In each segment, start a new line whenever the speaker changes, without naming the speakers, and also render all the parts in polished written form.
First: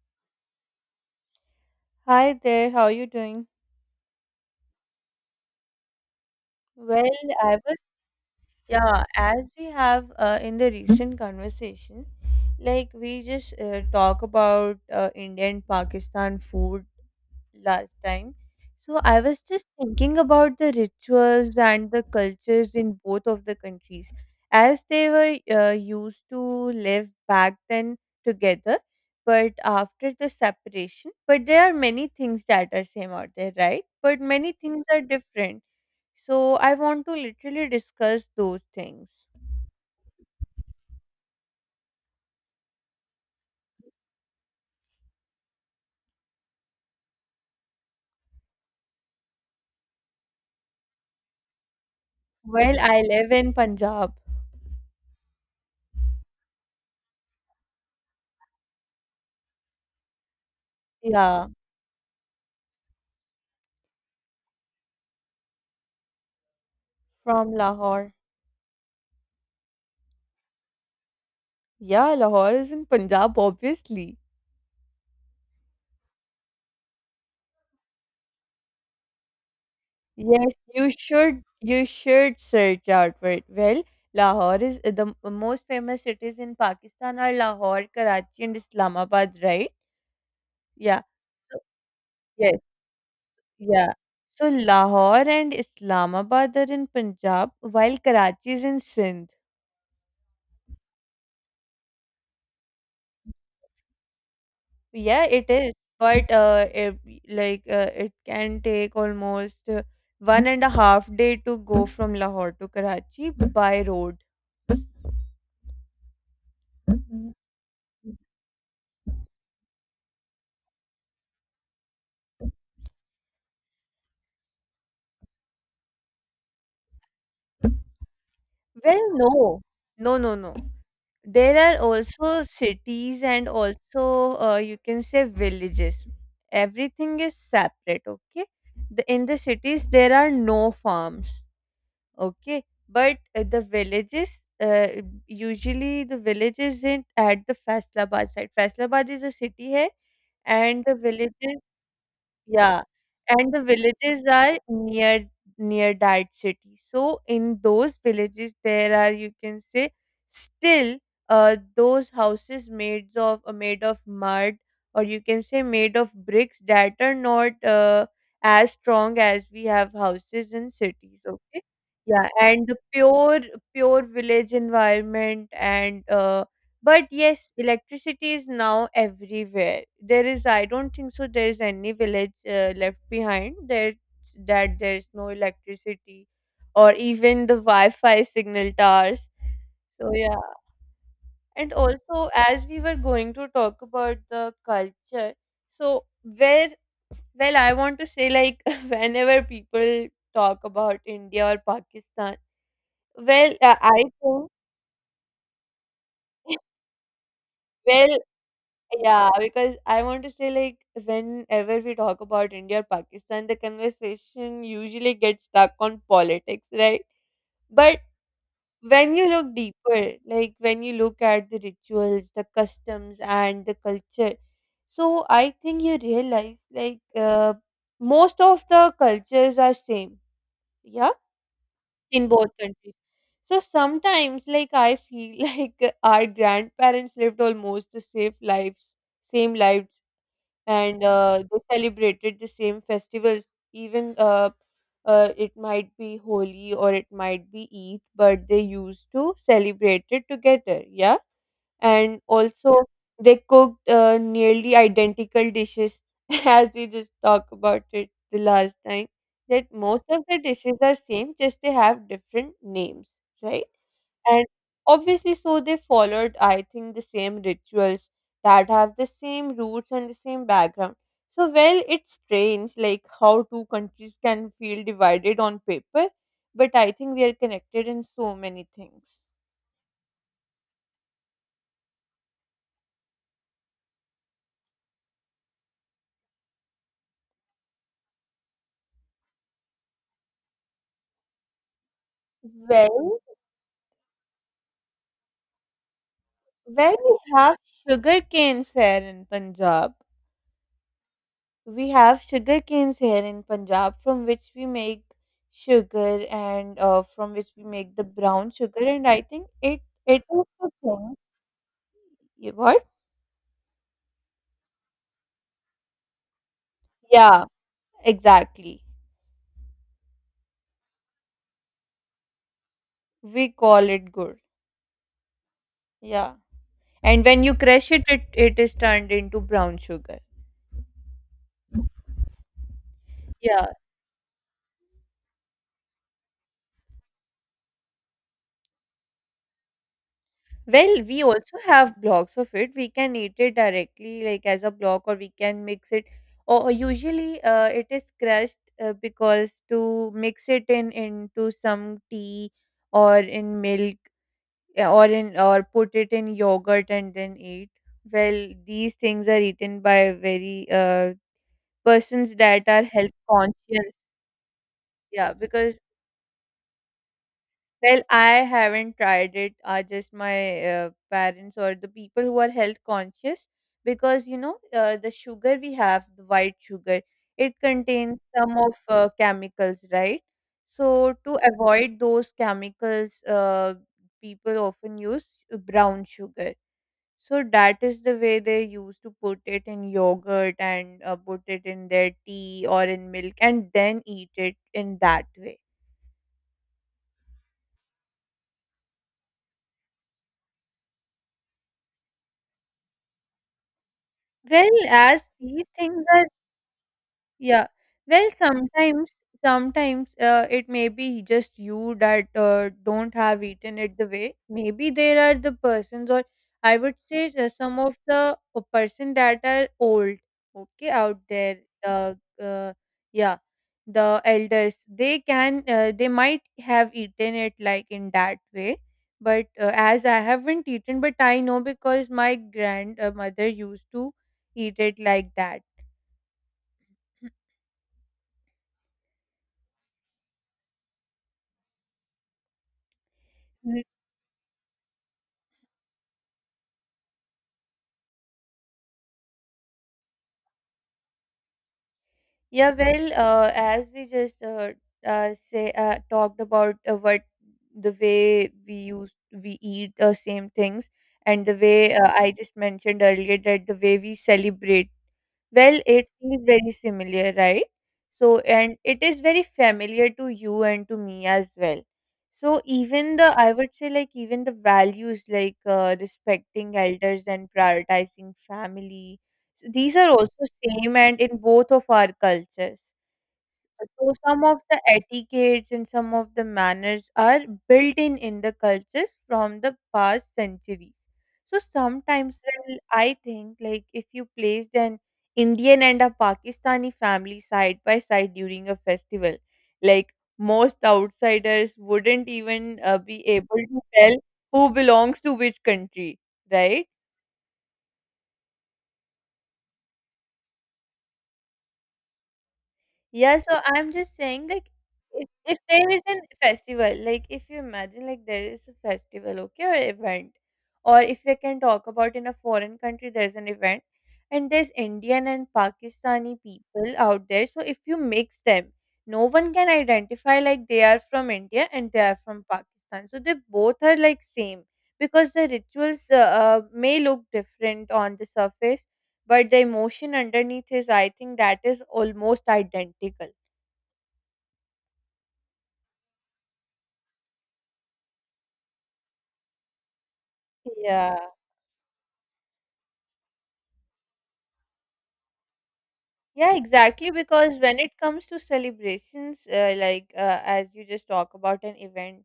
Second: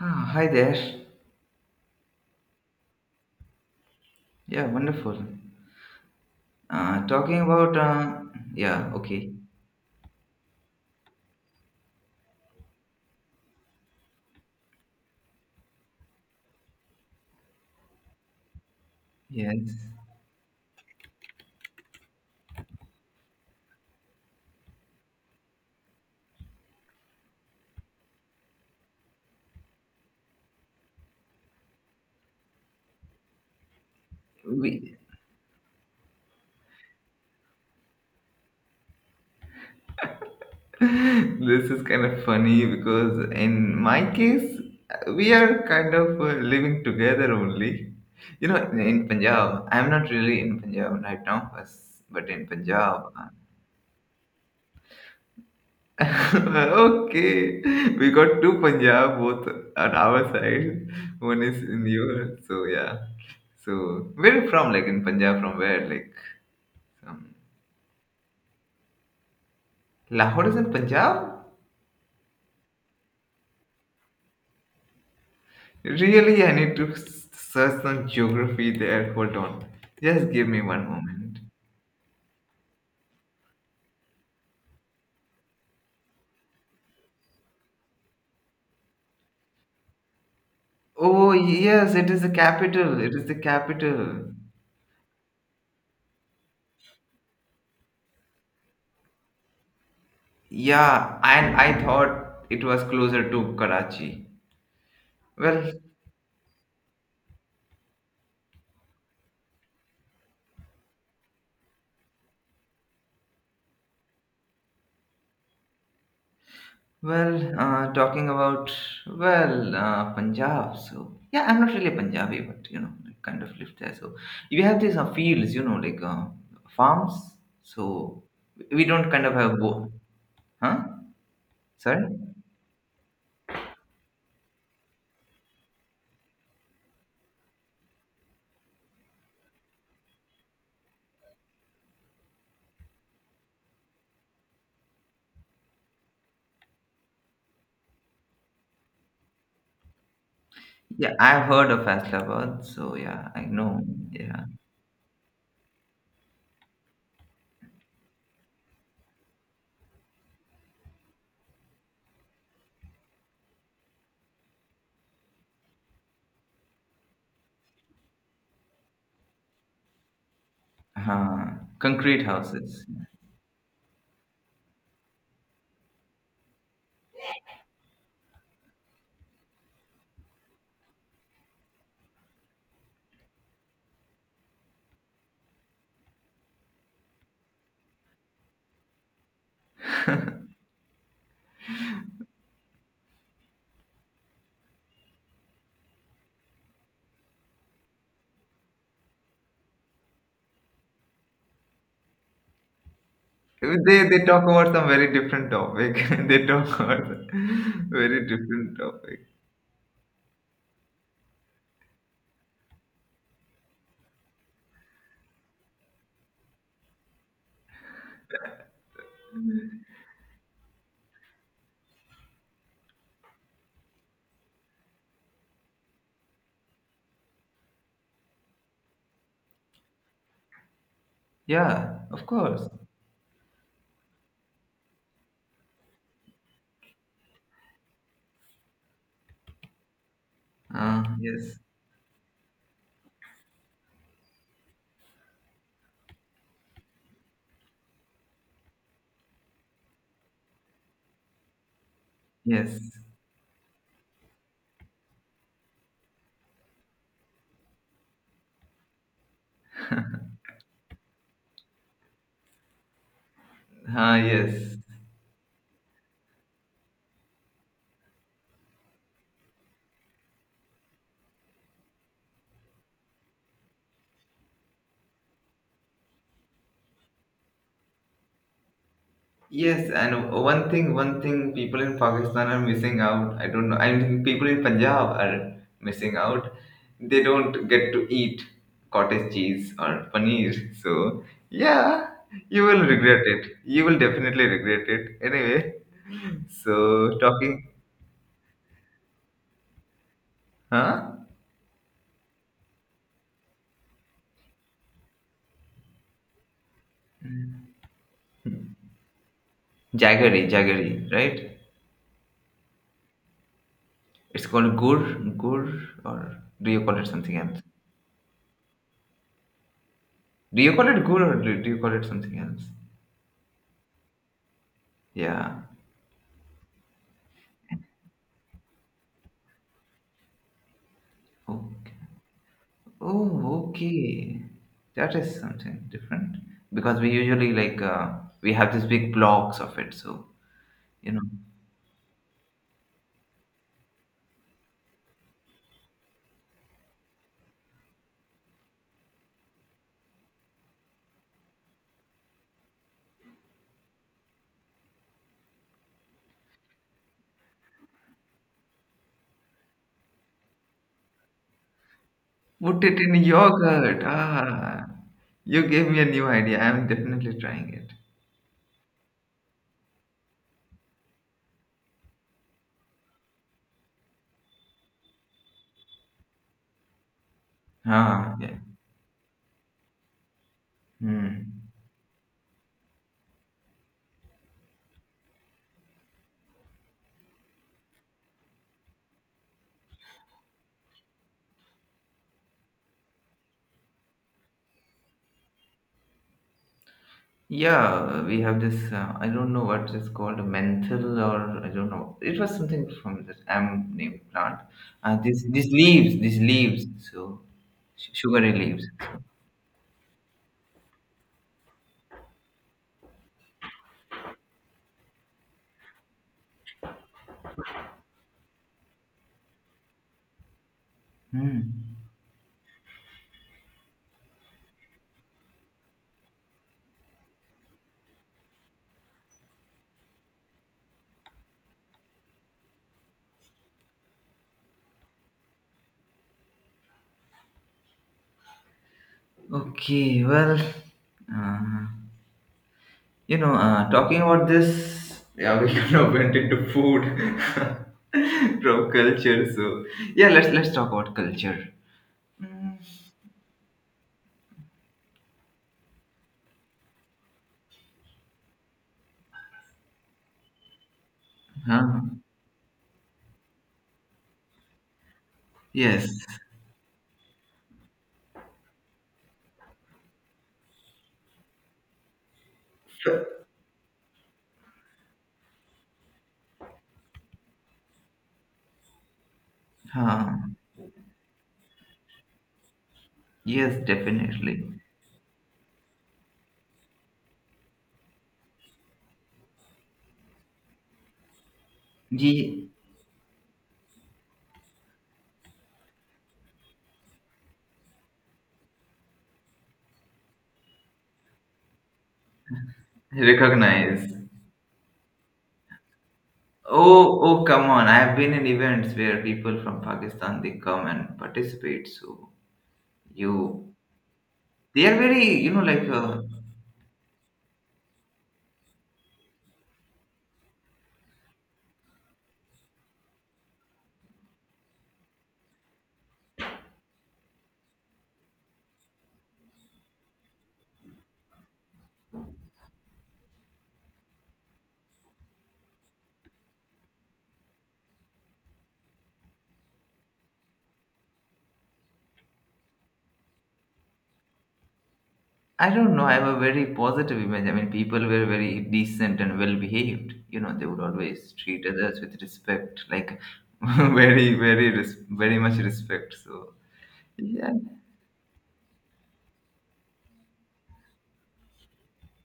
Ah, hi there.
Hi there, how are you doing?
Yeah, wonderful.
Well,
Talking
I
about,
was,
yeah,
yeah,
okay.
as we have in the recent conversation, like we just talk about Indian Pakistan food last time. So I was just
Yes.
thinking about the rituals and the cultures in both of the countries as they were used to live back then together, but after the separation, but there are many things that are same out there, right? But many things
We,
are different. So I want to literally discuss those things.
this is kind of funny because in my case, we are kind of living together only. You know, in Punjab, I'm not really in Punjab right now, but in
Well, I
Punjab.
live in Punjab.
okay, we got two Punjab, both on our side. One
Yeah,
is in your, so yeah. So, where you from? Like in Punjab, from where? Like. Um,
from Lahore.
Lahore is in Punjab?
Yeah, Lahore is in Punjab, obviously.
Really, I need to search some geography there. Hold on. Just give
Yes,
me one
you
moment.
should you should search out for it. Well, Lahore is the most famous cities in Pakistan are Lahore, Karachi, and Islamabad, right? Yeah.
Oh,
So,
yes, it is the
yes,
capital. It is the
yeah.
capital.
So Lahore and Islamabad are in Punjab, while Karachi is in Sindh.
Yeah, and I thought it was closer to Karachi.
Yeah, it
Well,
is. But if, like it can take almost 1.5 day to go from Lahore to Karachi by road.
well, talking about, well, Punjab. So, yeah, I'm not really Punjabi, but, you know, I kind of lived there. So, you have these fields, you know, like farms. So, we
Well,
don't kind of have.
no.
Both.
No, no, no.
Huh?
There are
Sorry?
also cities and also you can say villages. Everything is separate, okay? In the cities, there are no farms. Okay, but the villages, uh, usually the village isn't at the Faisalabad side. Faisalabad is a city है and the
Yeah, I've
villages.
heard of Astabad,
Yeah,
so yeah, I
and the
know.
villages
Yeah.
are near that city. So in those villages, there are you can say still those houses made of mud or you can say made of bricks that are not as strong as we have houses in cities.
Uh-huh.
Okay,
Concrete
yeah, and the
houses.
pure village environment and but yes, electricity is now everywhere. There is, I don't think so, there is any village left behind that, there's no electricity or even the Wi Fi signal towers. So, yeah. And also, as we were going to talk about the culture, so where well, I want to say, like, whenever people talk about India or Pakistan, well, I
They talk
think,
about some very different topic. they talk about
well,
very different topic.
yeah, because I want to say, like, whenever we talk about India or Pakistan, the conversation usually gets stuck on politics, right? But when you look deeper, like, when you look at the rituals, the customs, and the culture, so I think you realize, like, most of the cultures are same, yeah,
Yeah, of
in both
course.
countries. So sometimes, like, I feel like our grandparents lived almost the same lives and
Yes.
they celebrated the same festivals even it might be Holi or it might be Eid, but they used to celebrate it together. Yeah. And
Yes.
also, they cooked nearly identical dishes as we just talked about it the last time. That most of the dishes are same, just they have different names, right? And
Yes.
obviously, so they followed, I think, the same rituals that have the same roots and the same background. So, well, it's strange like how two countries can feel divided on paper, but I think we are connected in so many things.
Yes, and one thing people in Pakistan are missing out. I don't know. I mean, people in Punjab are missing out. They don't get to eat cottage cheese or paneer. So, yeah, you will
Well,
regret it. You will definitely regret it. Anyway,
well, we
so
have
talking,
sugar canes here in Punjab.
huh?
We have sugar canes here in Punjab from which we make sugar and from which we make the brown sugar, and I think it it is
Jaggery,
the
jaggery,
thing.
right?
You what?
It's called gur, gur, or do you call it something
Yeah,
else?
exactly.
Do you call it gur or do you call it something else?
We call it gur.
Yeah.
Yeah. And when you crush it, it is turned into brown sugar.
Okay.
Yeah.
Oh, okay. That is something different because we usually like we have these big blocks of it. So,
Well,
you know,
we also have blocks of it. We can eat it directly, like as a block, or we can mix it. Or usually, it is crushed because to mix it in into some tea or in milk or in or put it in yogurt and then eat. Well, these things are eaten by very persons that
put
are
it in
health conscious.
yogurt. Ah,
Yeah,
you
because
gave me a new idea. I'm definitely trying it.
well, I haven't tried it. Are just my parents or the people who are health conscious because you know the sugar we have, the white sugar, it contains
Ah,
some
yeah.
of chemicals, right? So to
Hmm.
avoid those chemicals, people often use brown sugar. So that is the way they used to put it in yogurt and put it in their tea or in milk and then eat it in that way.
Yeah, we have this. I don't know what it's called, a menthol or I don't know. It was something from this am named plant.
Well, as these
These
things
leaves,
are.
these leaves. So,
Yeah. Well,
sugary leaves.
sometimes it may be just you that don't have eaten it the way. Maybe there are the persons, or I would say some of the person that are old, okay, out there.
Hmm.
The yeah, the elders. They can, they might have eaten it like in that way. But as I haven't eaten, but I know because my grandmother used to eat it like that.
Okay, well, uh, you know, talking about this, yeah, we kind of went into food from culture. So, yeah, let's talk about culture.
Yeah, well, as we just say talked about what the way we use we eat same things, and the way
Huh?
I just mentioned earlier that the way we celebrate well, it
Yes.
feels very similar, right? So, and it is very familiar to you and to me as well. So, even the, I would say, like, even the values like respecting elders and prioritizing family, these are also
Huh.
same and in both of our cultures.
Yes,
So some of
definitely.
the etiquettes and some of the manners are built in the cultures from the past centuries. So sometimes
Ye
well, I think like if you placed an Indian and a Pakistani family side by side during a festival, like most outsiders wouldn't even be able to
recognize.
tell who belongs to which country, right?
Oh, oh, come on! I have been in events where people from Pakistan they come and participate. So
Yeah, so
you,
I'm just saying, like,
they are very, you
if
know, like
there is a festival, like, if you imagine, like, there is a festival, okay, or event, or if we can talk about in a foreign country, there's an event, and there's Indian and Pakistani people out there. So if you mix them, no one can identify like they are from India and they are from Pakistan. So they both are like same because the rituals may look different on the surface but the emotion underneath is I think that is almost identical.
I don't know. I have a very positive image. I mean, people were very decent and well behaved. You know, they would
Yeah.
always treat others with respect, like very, very, very much respect. So
Yeah, exactly.
yeah,
Because when it comes to celebrations, like as you just talk about an event,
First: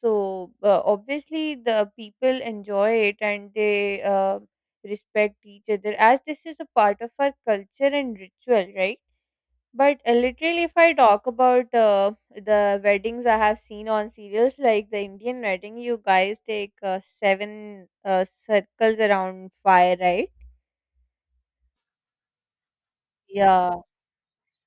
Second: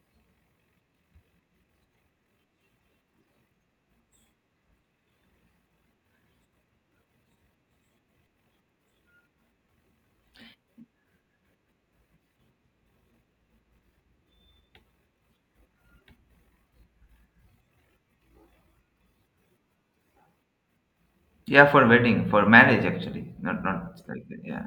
so obviously the people enjoy it and they respect each other as this is a part of our culture and ritual, right? But literally, if I talk about the weddings I have seen on serials, like the Indian wedding, you guys take seven circles around fire, right?
yeah, for wedding, for marriage actually, not
Yeah,
not like yeah.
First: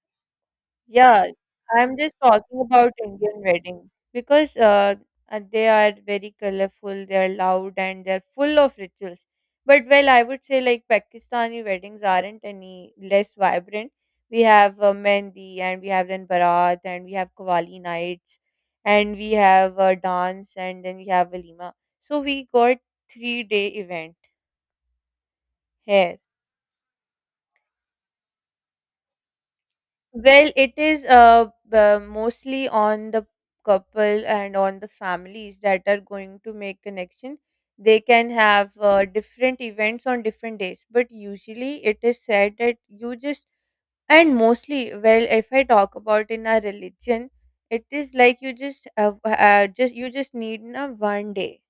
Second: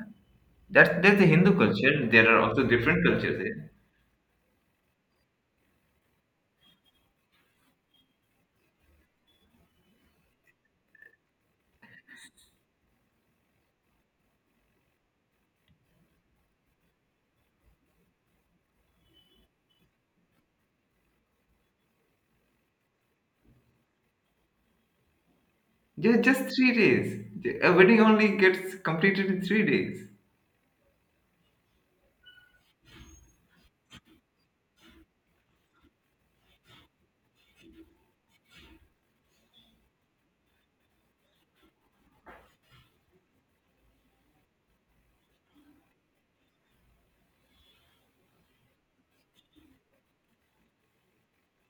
That's the
yeah,
Hindu
I'm
culture.
just
There are
talking
also
about
different
Indian
cultures.
weddings because they are very colorful, they are loud, and they're full of rituals. But well, I would say like Pakistani weddings aren't any less vibrant. We have mehndi, and we have then barat, and we have qawwali nights, and we have dance, and then we have walima. So we got 3 day event
Yeah,
here.
Just 3 days. A wedding only gets completed in 3 days.
Well, it is mostly on the couple and on the families that are going to make connection. They can have different events on different days, but usually it is said that you just and mostly, well, if I talk about in our religion, it is like you just need na one day,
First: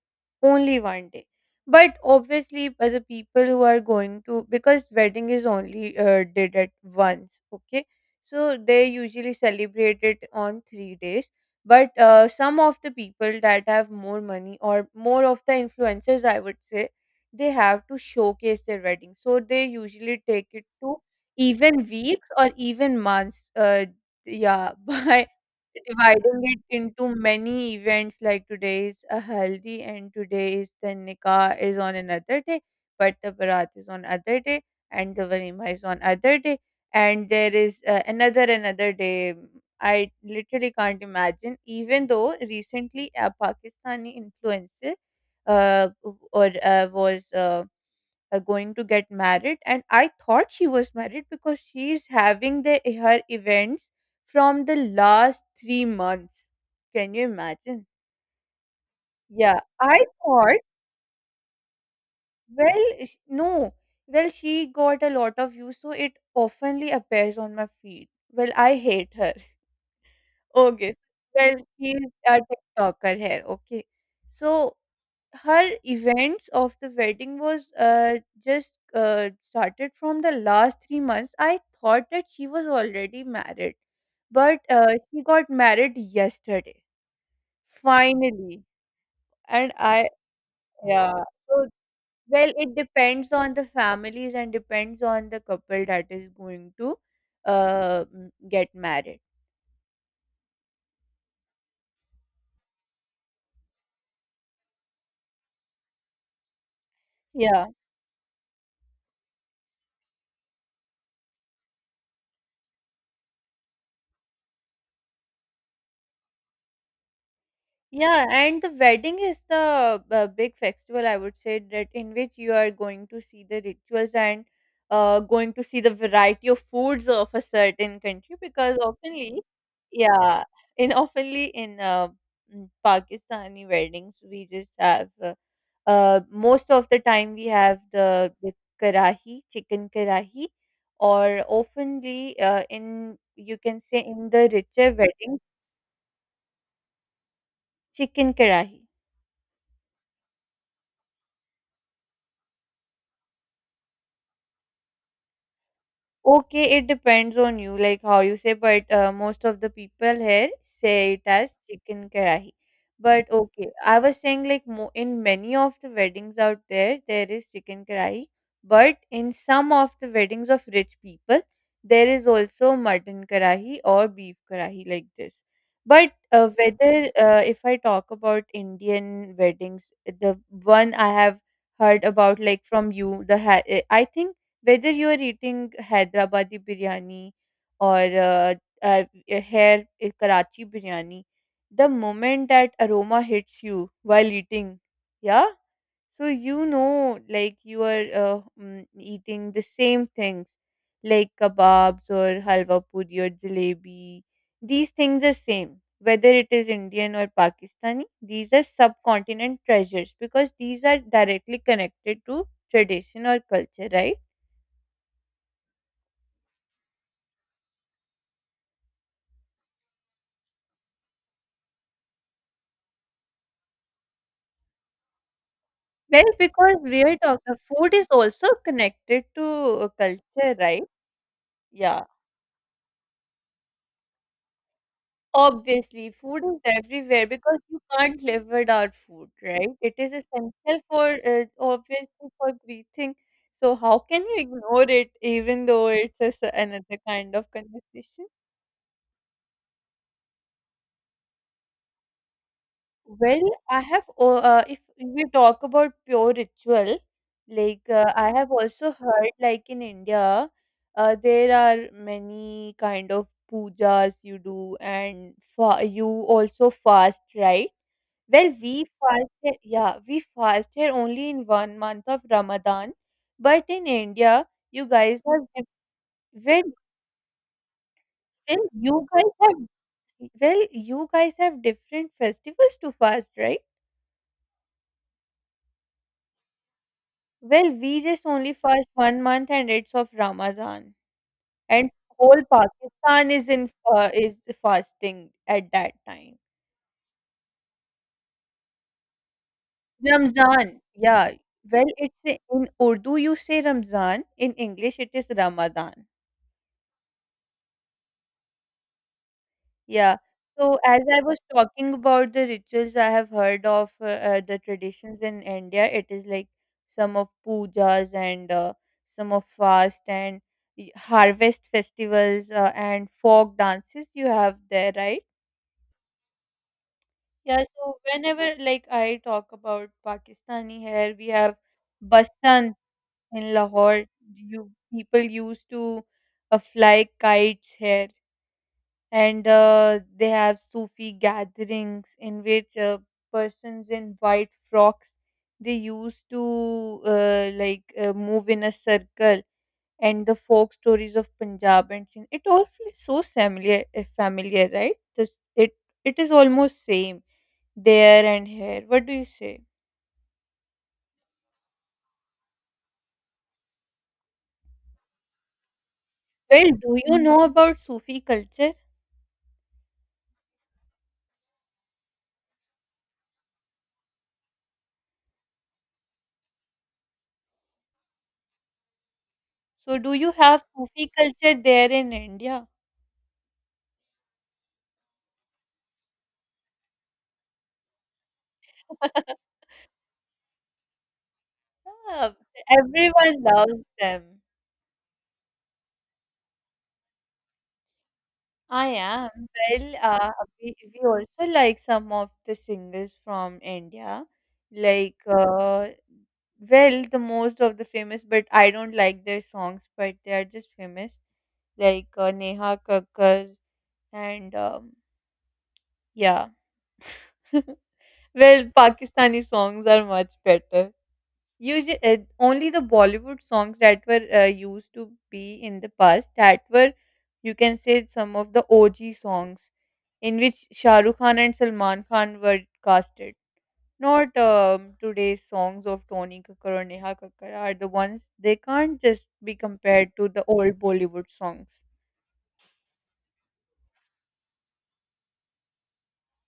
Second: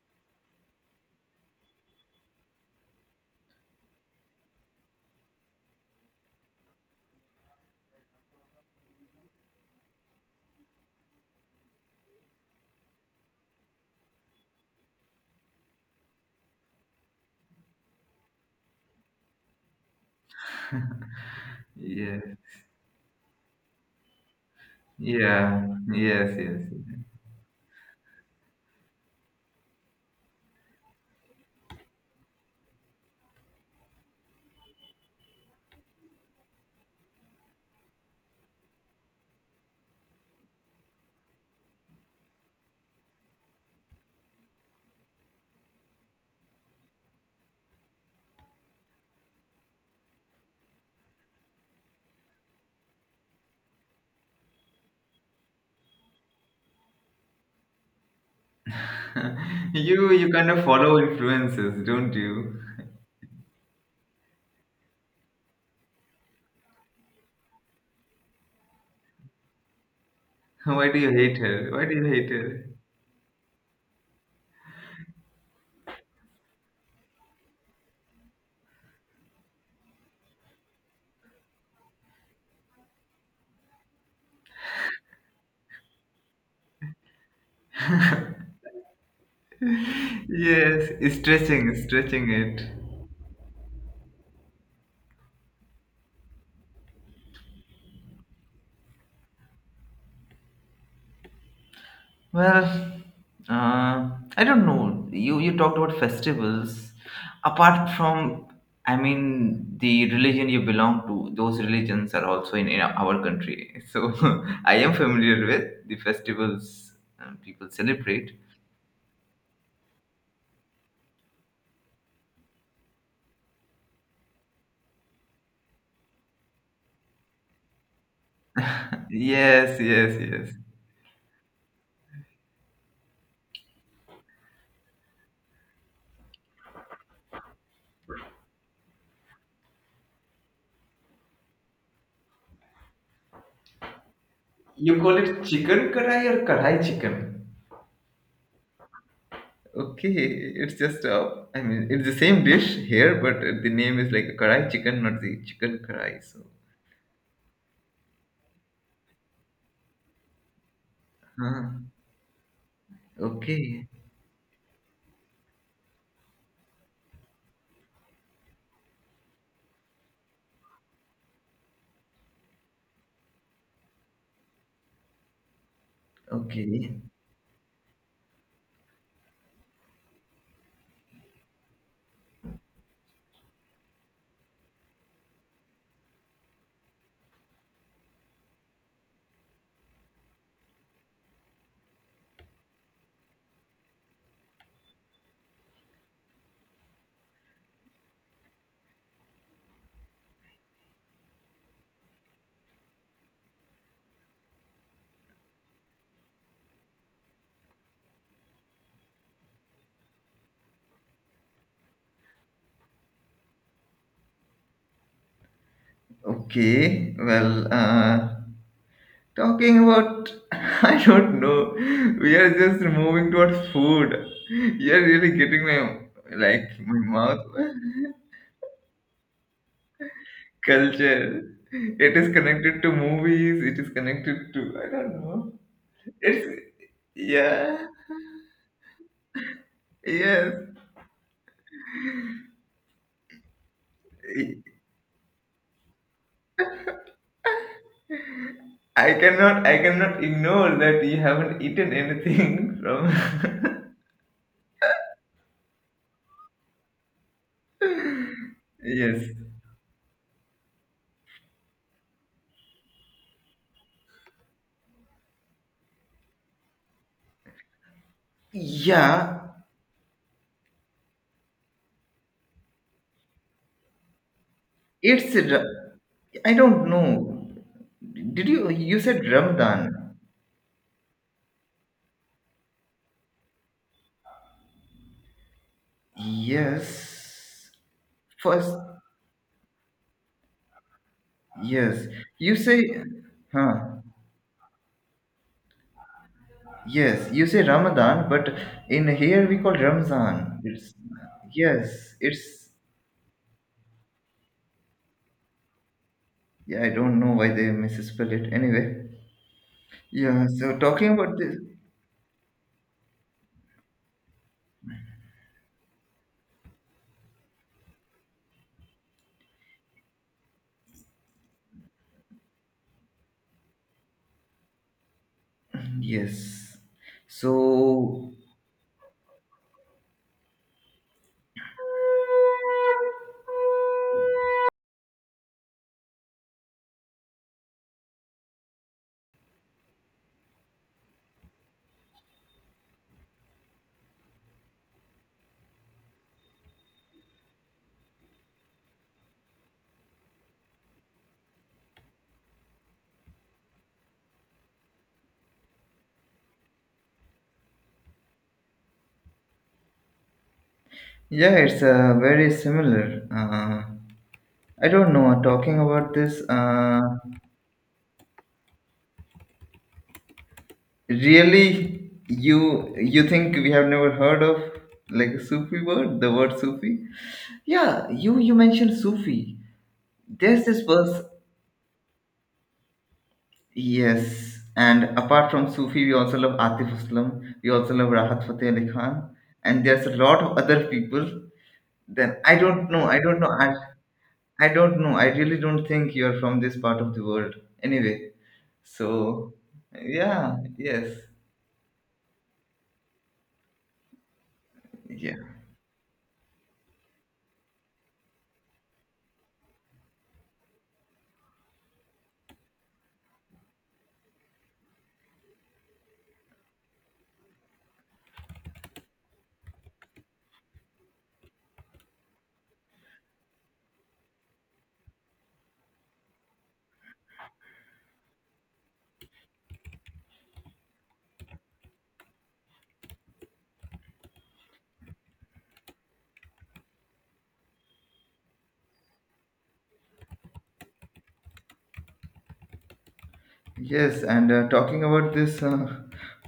only one day. But obviously, for the people who are going to because wedding is only did at once, okay? So they usually celebrate it on 3 days. But some of the people that have more money or more of the influencers, I would say, they have to showcase their wedding. So they usually take it to even
Yeah,
weeks or even months. Yeah, by
yeah, yes,
dividing it
yes.
into many events, like today is a haldi and today is the nikah is on another day, but the barat is on other day and the walima is on other day, and there is another day. I literally can't imagine. Even though recently a Pakistani influencer uh, or was. Going to get married, and I thought she was married because she's having the her events from the last 3 months. Can you imagine? Yeah,
Yes.
I
You kind
thought,
of follow influences, don't you?
well, no. Well, she got a lot of views, so it oftenly appears on my feed. Well, I hate her.
Why
Okay,
do you hate
well,
her? Why do you
she's
hate
a
her?
tiktoker here, okay. So her events of the wedding was just started from the last 3 months. I thought that she was already married, but she got married yesterday, finally. And I,
Yes,
yeah, so
stretching, stretching
well,
it.
it depends on the families and depends on the couple that is going to get married.
Well, uh, I don't know. You talked about festivals.
Yeah.
Apart from, I mean, the religion you belong to, those religions are also in our country. So I am familiar with the festivals people
Yeah,
celebrate.
and the wedding is the big festival, I would say, that in which you are going to see the rituals and going to see the variety of foods of a certain country because oftenly,
Yes, yes,
yeah,
yes.
in oftenly in Pakistani weddings, we just have most of the time we have the karahi, chicken karahi, or oftenly in you can say in the richer
You call
wedding,
it chicken karai or karai chicken?
chicken karahi.
Okay, it's just I mean, it's the same dish here, but the name is like a karai chicken, not the chicken karai. So,
Okay, it depends on you, like how you say, but most of the people here say it as
huh.
chicken karahi. But okay,
Okay,
I was saying like mo in many of the weddings out there, there is chicken karahi, but in some of the weddings of rich people, there is also mutton karahi or beef karahi like this. But
okay,
whether if I talk about Indian weddings, the one I have heard about like from you, the ha I think whether you are eating Hyderabadi biryani or here Karachi biryani, the moment that aroma hits you while eating, yeah, so you know like you are eating the same things like kebabs or halwa puri or jalebi. These things are same. Whether it is Indian or Pakistani, these are subcontinent treasures because these are directly connected to tradition or culture, right?
okay. Well, talking about, I don't know. We are just moving towards food. You're really getting my
Well,
like
because
my
we are
mouth
talking, food is also connected to culture, right?
culture.
Yeah.
It is connected to movies. It is connected to I don't know.
Obviously, food
It's
is everywhere because
yeah,
you can't live without food, right? It is
yes.
essential for, obviously, for breathing. So, how can you ignore it even though it's another kind of conversation?
I cannot ignore that you haven't eaten anything from
Well, I have, if we talk about pure ritual, like I have also
yes.
heard, like in India, there are many kind of pujas you do, and you also fast, right? Well, we fast,
Yeah,
yeah, we fast here only in 1 month of Ramadan, but in India, you guys
it's
have,
I
well, well,
don't know. Did you you
you
said
guys have,
Ramadan?
well, you guys have different festivals to fast, right?
Yes.
Well, we just only
First,
fast 1 month and it's of Ramadan, and
yes.
whole
You say
Pakistan is in
huh.
is fasting at that time.
Yes, you say Ramadan, but in here we call Ramzan.
Ramzan,
It's
yeah. Well,
yes,
it's
it's
in Urdu you say Ramzan, in English it is Ramadan.
yeah, I don't know why they misspell it anyway.
Yeah.
Yeah, so
So as
talking
I
about
was
this.
talking about the rituals I have heard of the traditions in India, it is like some of pujas and some of fast and harvest festivals and folk dances you have there, right?
Yes.
Yeah, so
So,
whenever like I talk about Pakistani hair, we have Basant in Lahore. You people used to fly kites here and they have Sufi gatherings in which persons in white frocks they used to move in a circle and the folk stories of Punjab and Sindh. It all feels so familiar, familiar, right? This, it it is almost same there and here. What do you say?
yeah, it's very similar. I don't know. Talking about this,
Well, do you know about Sufi culture?
really, you think we have never heard of like a Sufi word, the word Sufi? Yeah, you mentioned Sufi.
So, do you have
There's this
Sufi
verse.
culture there in India?
Yes, and apart from Sufi, we also love Atif Aslam. We also love Rahat Fateh Ali Khan, and there's a lot of other people.
Yeah,
Then I don't know. I don't
everyone
know.
loves them.
I don't know. I really don't think you're from this part of the world. Anyway,
I am.
so
Well,
yeah,
we
yes,
also like some of the singers from India. Like,
yeah,
well, the most of the famous, but I don't like their songs, but they are just famous. Like Neha Kakkar and yeah. Well, Pakistani songs are much better. Usually, only the Bollywood songs that were used to be in the past that were, you can say, some of the OG songs in which Shah Rukh Khan and Salman Khan were casted. Not today's songs of Tony Kakkar or Neha Kakkar are the ones they can't just be compared to the old Bollywood songs.
yes. And talking about this,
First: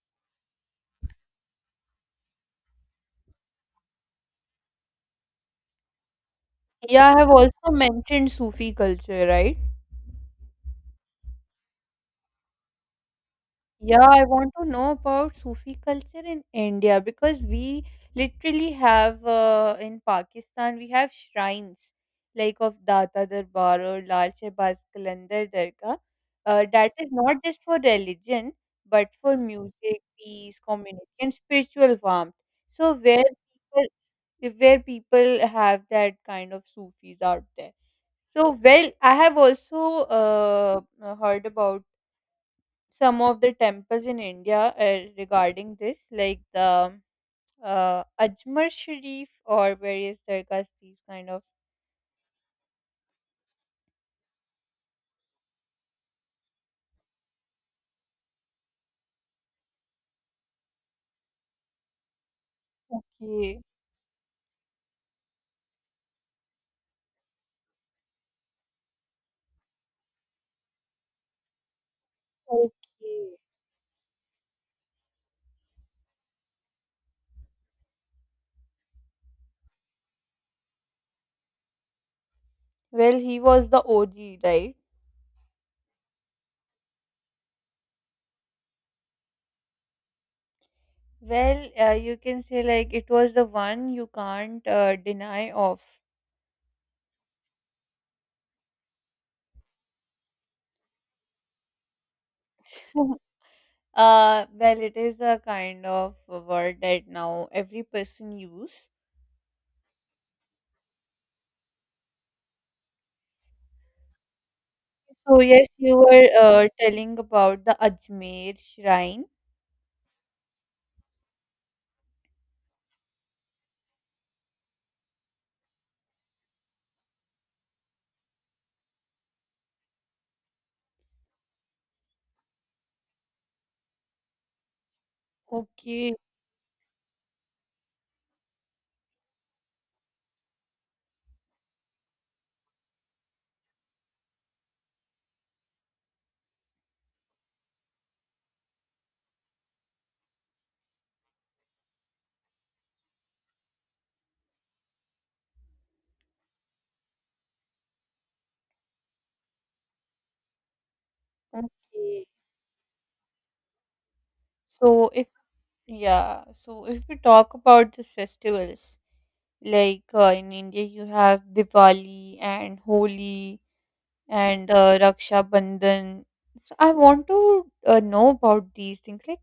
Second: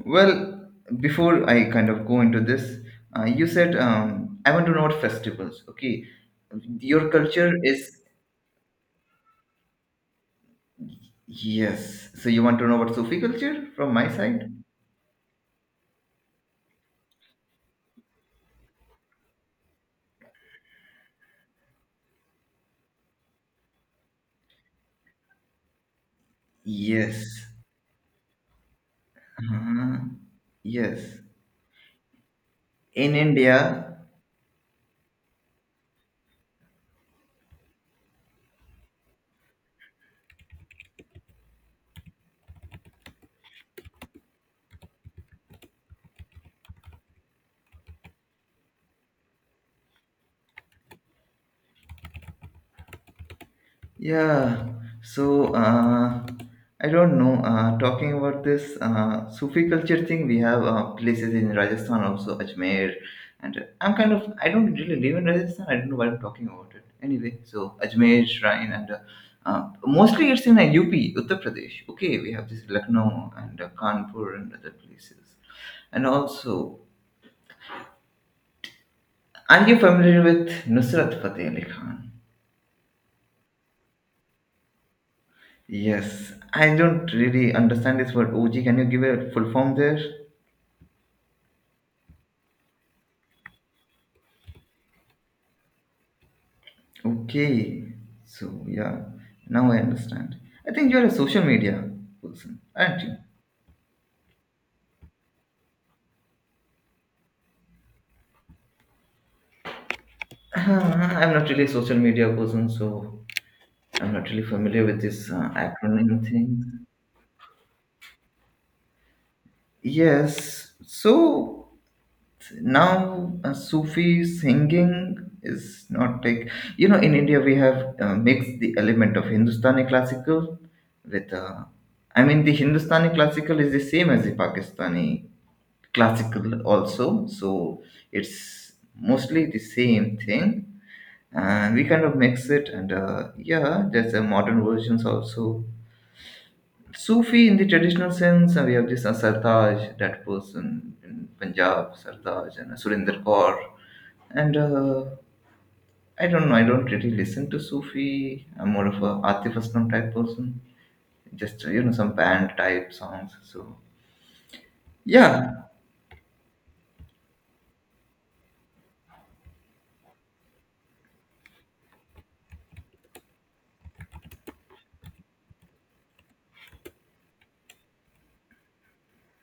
well, before I kind of go into this, you said I want to know what festivals. Okay, your
Yeah, I have
culture
also
is
mentioned Sufi culture, right?
yes. So you want to know about Sufi culture from
Yeah,
my
I
side?
want to know about Sufi culture in India because we literally have in Pakistan we have shrines like of Data Darbar or Lal Shehbaz Qalandar Dargah. That is not
Yes.
just for religion but for
Uh,
music, peace,
yes.
community, and spiritual warmth. So
In India,
where people have that kind of Sufis out there. So well, I have also heard about some of the temples in India regarding this, like the Ajmer Sharif or various Dargahs, these kind of.
yeah, so I don't know. Talking about this Sufi culture thing, we have places in Rajasthan also, Ajmer,
Okay.
and I'm kind of I don't really live in Rajasthan. I don't know why I'm talking about it. Anyway, so Ajmer shrine and mostly it's in UP, Uttar Pradesh. Okay, we have this Lucknow
Okay.
and Kanpur and other places, and also are you familiar with Nusrat Fateh Ali Khan?
Well, he was the OG, right?
Yes, I don't really understand this word OG. Can you give a full form there?
Well, you can say like it was the one you can't deny of.
Okay, so yeah, now I understand. I think you're a social media person, aren't you?
Well, it is a kind of a word that now every person use.
I'm not really a social media person, so I'm not really familiar with this
So yes, you
acronym
were
thing.
telling about the Ajmer shrine.
Yes, so now sufi singing is not like you know in india we have mixed the element of hindustani classical with I mean the hindustani classical is the same as the pakistani
Okay.
classical also so it's mostly the same thing and we kind of mix it and yeah there's a modern versions also Sufi in the traditional sense, we have this Sartaj, that person in Punjab, Sartaj, and Surinder Kaur. And I don't know, I don't really listen to Sufi. I'm more of a Atif Aslam type person. Just, you know, some
Okay.
band type songs. So,
So if
yeah,
yeah, so if we talk about the festivals, like in India you have Diwali and Holi and Raksha Bandhan. So I want to know about these things. Like,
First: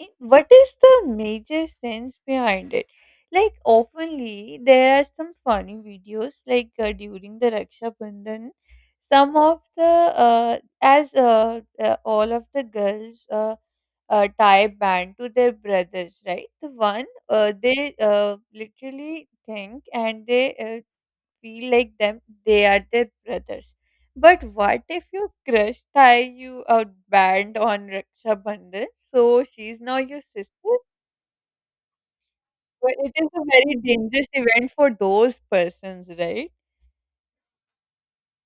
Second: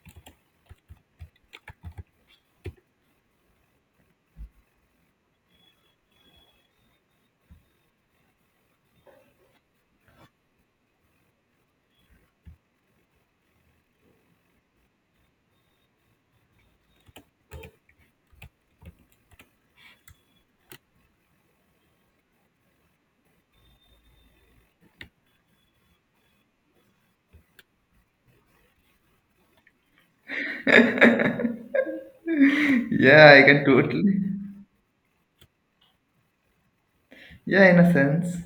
what is the major sense behind it? Like, oftenly there are some funny videos. Like during the Raksha Bandhan, some of the as all of the girls. Tie band to their brothers, right? The one they literally think and they feel like them they are their brothers. But what if your crush tie you a band on Raksha Bandhan? So she's now your sister? Well, it is
yeah, I
a
can
very
totally.
dangerous event for those persons, right?
Yeah, in a sense.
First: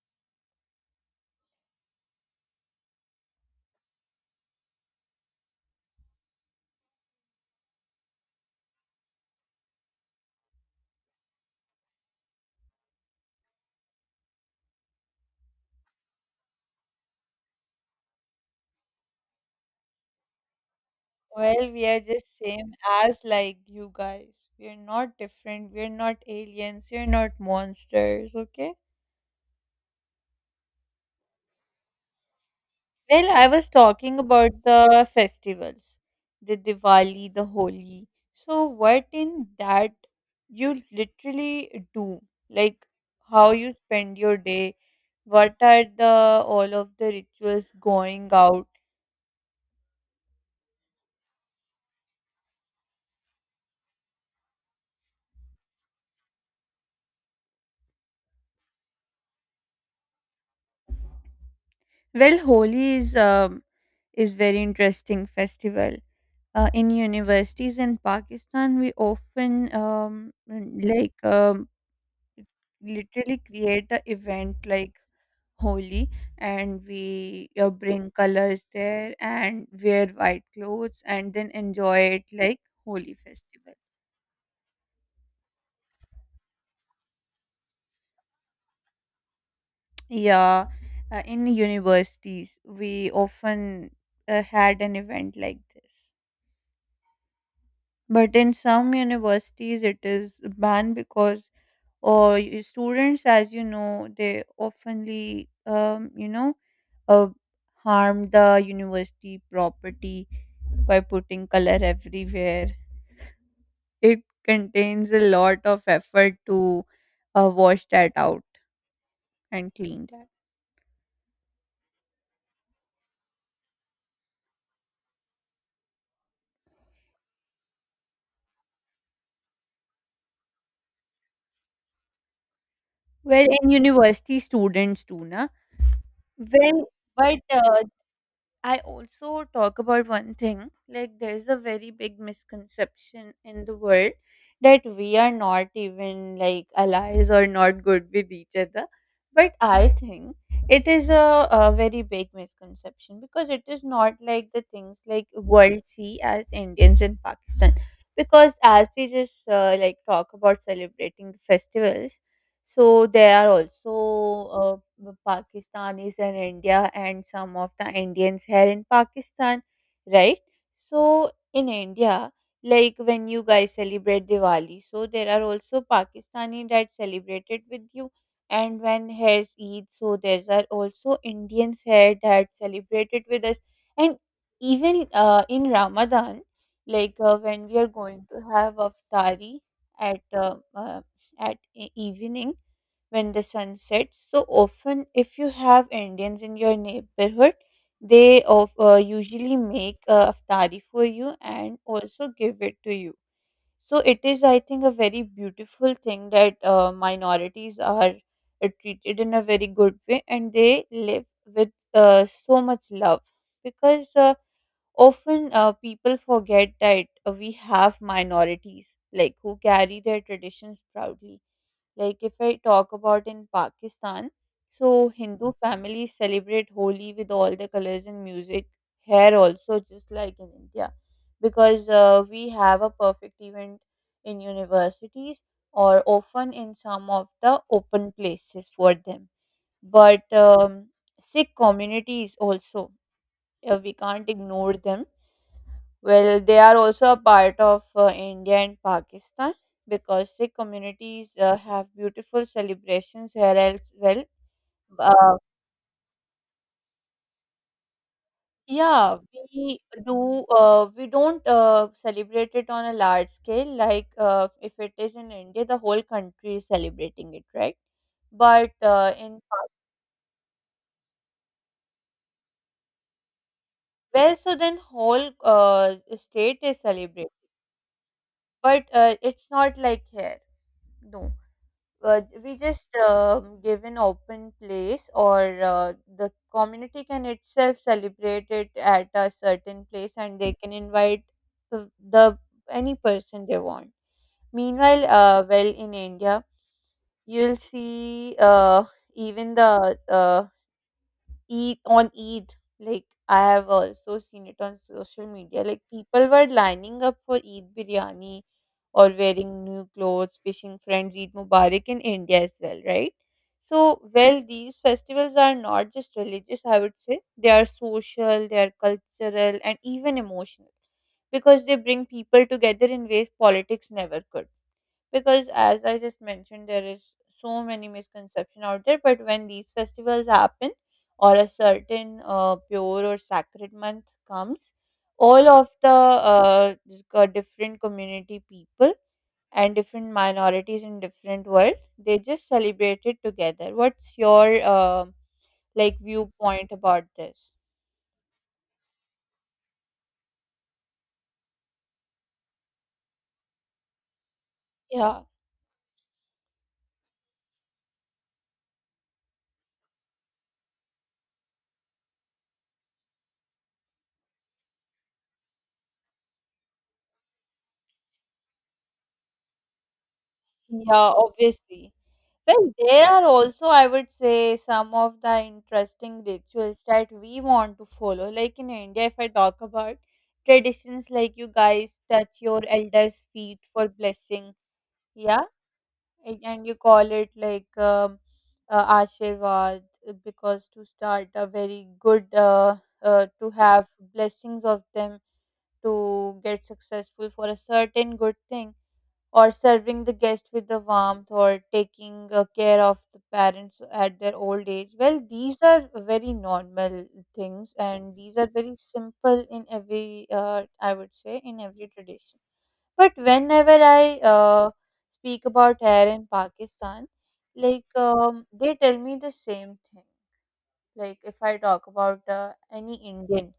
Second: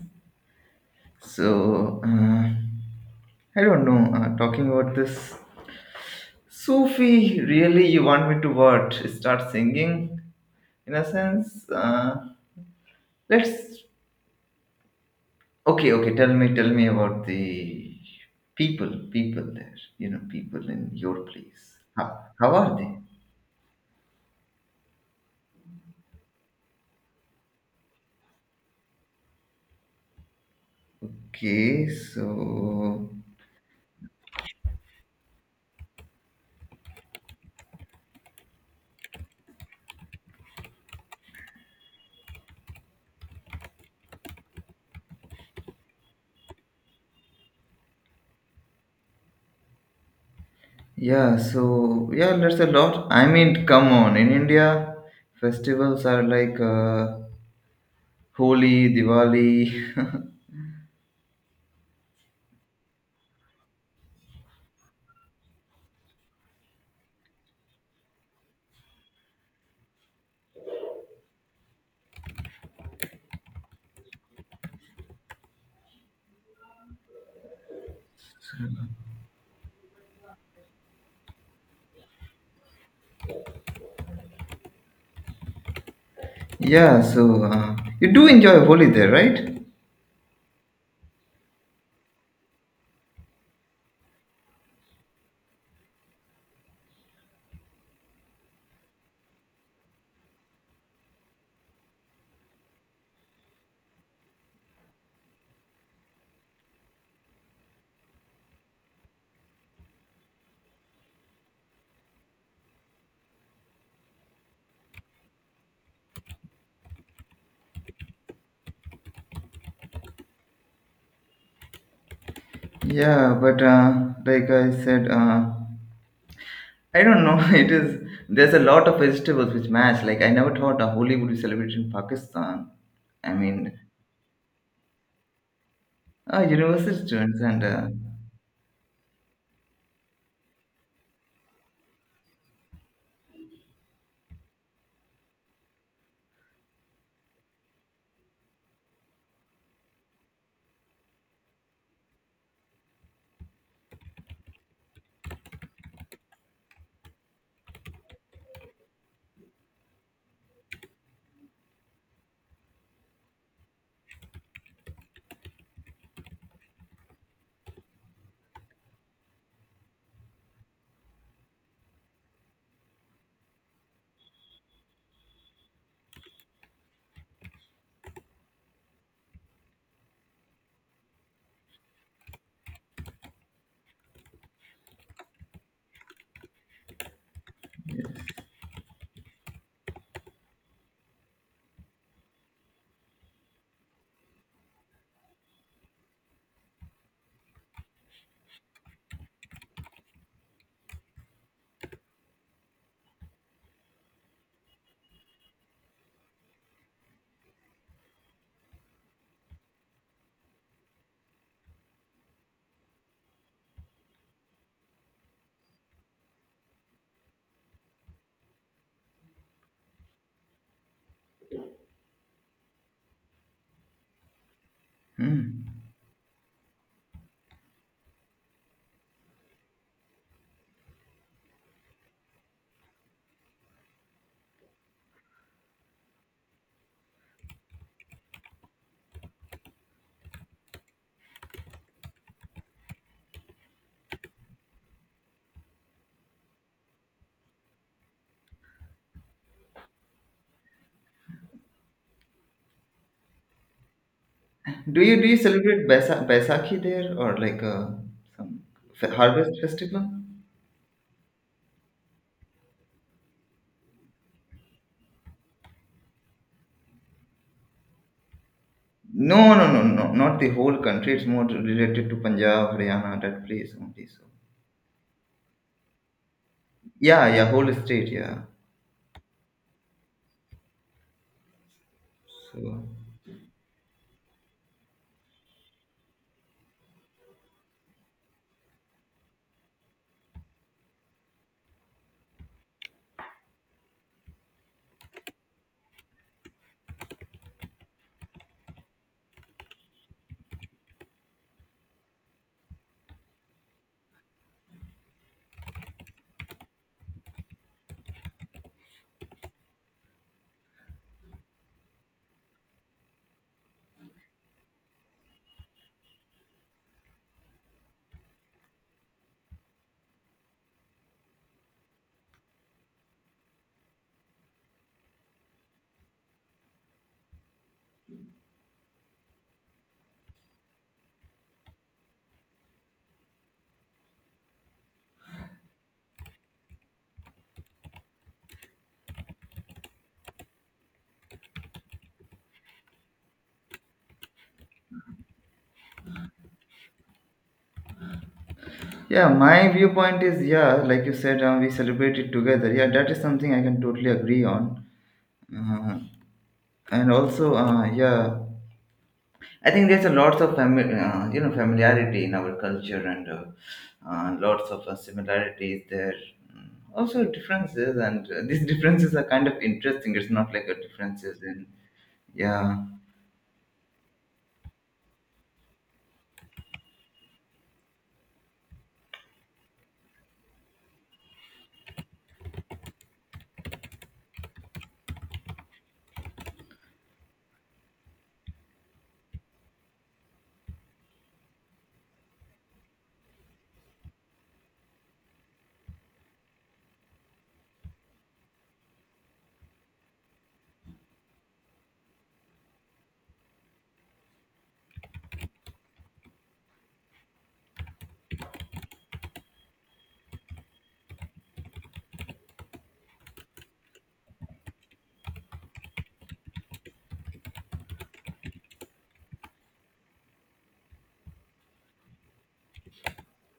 So, I don't know, talking about this. Sufi, really, you want me to what? Start singing? In a sense, Let's okay, okay. Tell me about the people, people there. You know, people in your
Well,
place.
we are just
How
same
are they?
as like you guys. We are not different. We are not aliens. We are not monsters. Okay.
Okay, so
Well, I was talking about the festivals, the Diwali, the Holi. So, what in that you literally do? Like, how you spend your day? What are the all of the rituals going out?
yeah, so yeah, that's a lot. I mean, come on. In India, festivals are like Holi, Diwali.
Well, Holi is very interesting festival. In universities in Pakistan, we often um, like um, literally create a event like Holi, and we bring colors there and wear white clothes and then enjoy it like Holi festival.
yeah, so you do enjoy Holi there, right?
Yeah, in universities we often had an event like this, but in some universities it is banned because or students, as you know, they oftenly you know uh, harm the university property by putting color everywhere. It contains a lot of effort to wash that out and clean that.
Yeah, but like I said, I don't know. It is there's a lot of vegetables which match. Like I never thought a Holi would be celebrated in Pakistan. I
Well, and
mean,
university students too, na? Well,
university
but
students and
I also talk about one thing like there's a very big misconception in the world that we are not even like allies or not good with each other. But I think it is a very big misconception because it is not like the things like world see as Indians in Pakistan. Because as we just like talk about celebrating the festivals, so there are also Pakistanis in India, and some of the Indians here in Pakistan, right? So in India, like when you guys celebrate Diwali, so there are also Pakistani that celebrate it with you, and when here's Eid, so there are also Indians here that celebrate it with us, and even in Ramadan, like when we are going to have aftari at uh, uh, at evening when the sun sets. So often, if you have Indians in your neighborhood, they usually make aftari for you and also give it to you. So it is, I think, a very beautiful thing that minorities are treated in a very good way and they live with so much love because often people forget that we have minorities like who carry their traditions proudly, like if I talk about in Pakistan, so Hindu
hmm.
families celebrate Holi with all the colors and music. Here also, just like in India, because we have a perfect event in universities or often in some of the open places for them. But Sikh communities also, we can't ignore them, well, they are also a part of India and Pakistan because Sikh communities have beautiful celebrations here as well.
Do you
Uh,
celebrate Baisakhi there or like some
yeah,
harvest
we
festival?
do. We don't celebrate it on a large scale. Like if it is in India, the whole country is celebrating it, right? But
No, no, no, no. Not the whole country. It's more related to Punjab, Haryana, that place only. So
Well, so then whole state is
yeah,
celebrating.
yeah, whole state. Yeah.
But it's not like here. No. Uh, we
So
just give an open place or the community can itself celebrate it at a certain place and they can invite the the- any person they want. Meanwhile well in india you'll see even the Eid on Eid. Like I have also seen it on social media. Like people were lining up for Eid biryani or wearing new clothes, wishing friends Eid Mubarak in India as well, right? So, well, these festivals are not just religious, I would say. They are social, they are cultural, and even emotional because they bring people together in ways politics never could, because as I just mentioned, there is so many misconception out there. But when these festivals happen or a certain pure or sacred month comes, all of the uh, different community people and different minorities in different world, they just celebrate it together. What's your um like viewpoint about this?
yeah, my viewpoint is yeah, like you said, we celebrate it together. Yeah, that is something I can totally agree on.
Yeah,
Uh, and also, yeah, I think there's a lots of you know familiarity in our culture and lots of similarities there. Mm, also differences, and these differences are kind of interesting. It's not like a
yeah,
differences in
obviously. Well,
yeah,
there are also, I would say, some of the interesting rituals that we want to follow. Like in India, if I talk about traditions like you guys touch your elders' feet for blessing, yeah, and you call it like Ashirvad, because to start a very good, to have blessings of them to get successful for a certain good thing, or serving the guest with the warmth or taking care of the parents at their old age. Well, these are very normal things and these are very simple in every I would say in every tradition. But whenever I speak about hair in Pakistan, like they tell me the same thing. Like if I talk about any Indian,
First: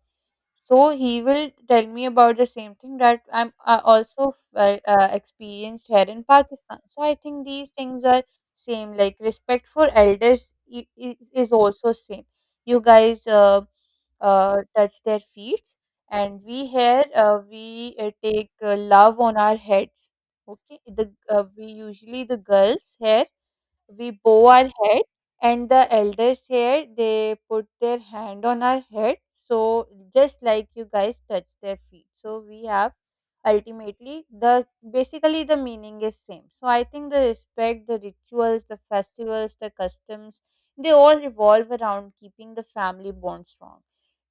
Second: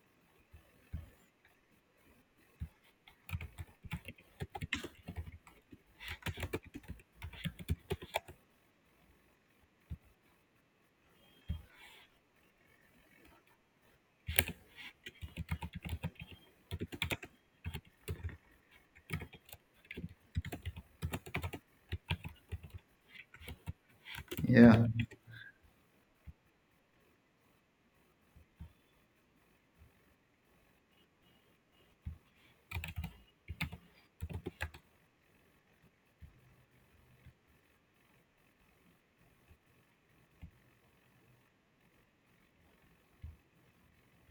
so he will tell me about the same thing that I'm also experienced here in Pakistan. So I think these things are same. Like respect for elders is also same. You guys touch their feet, and we here we take love on our heads. Okay, the we usually the girls here we bow our
yeah.
head and the elders here they put their hand on our head. So just like you guys touch their feet, so we have ultimately the basically the meaning is same. So I think the respect, the rituals, the festivals, the customs, they all revolve around keeping the family bond strong,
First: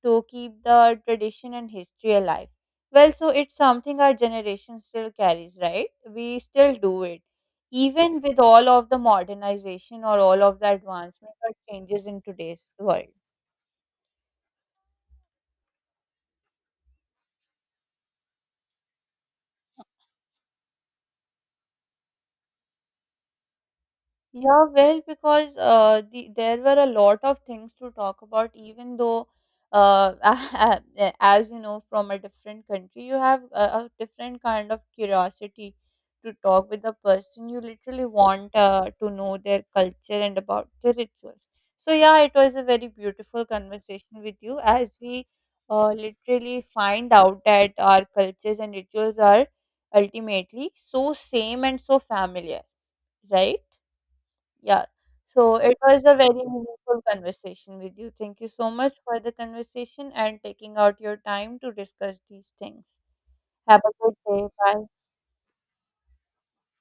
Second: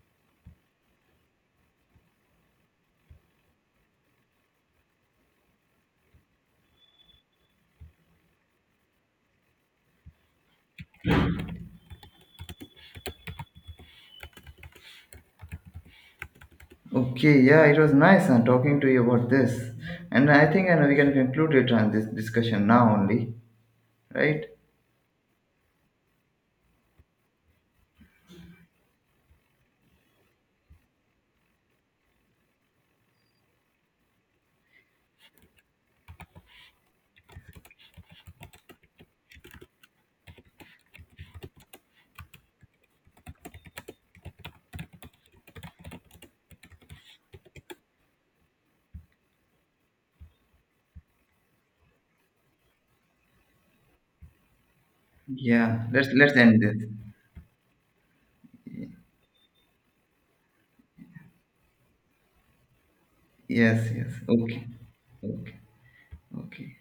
to keep the tradition and history alive. Well, so it's something our generation still carries, right? We still do it, even with all of the modernization or all of the advancement or changes in today's world.
Okay, yeah, it was nice talking to you about this, and I think we can conclude it on this discussion now only, right?
Yeah, well, because there were a lot of things to talk about, even though, uh, as you know, from a different country, you have a different kind of curiosity to talk with the person. You literally want to know their culture and about their rituals. So, yeah, it was a very beautiful conversation with you as we literally find out that our cultures and rituals are ultimately so same and so familiar, right? Yeah. So it
Yeah,
was
let's
a very
let's end this.
meaningful conversation with you. Thank you so much for the conversation and taking out your time to discuss these things. Have
Yes,
a
yes.
good day.
Okay,
Bye.
okay, okay.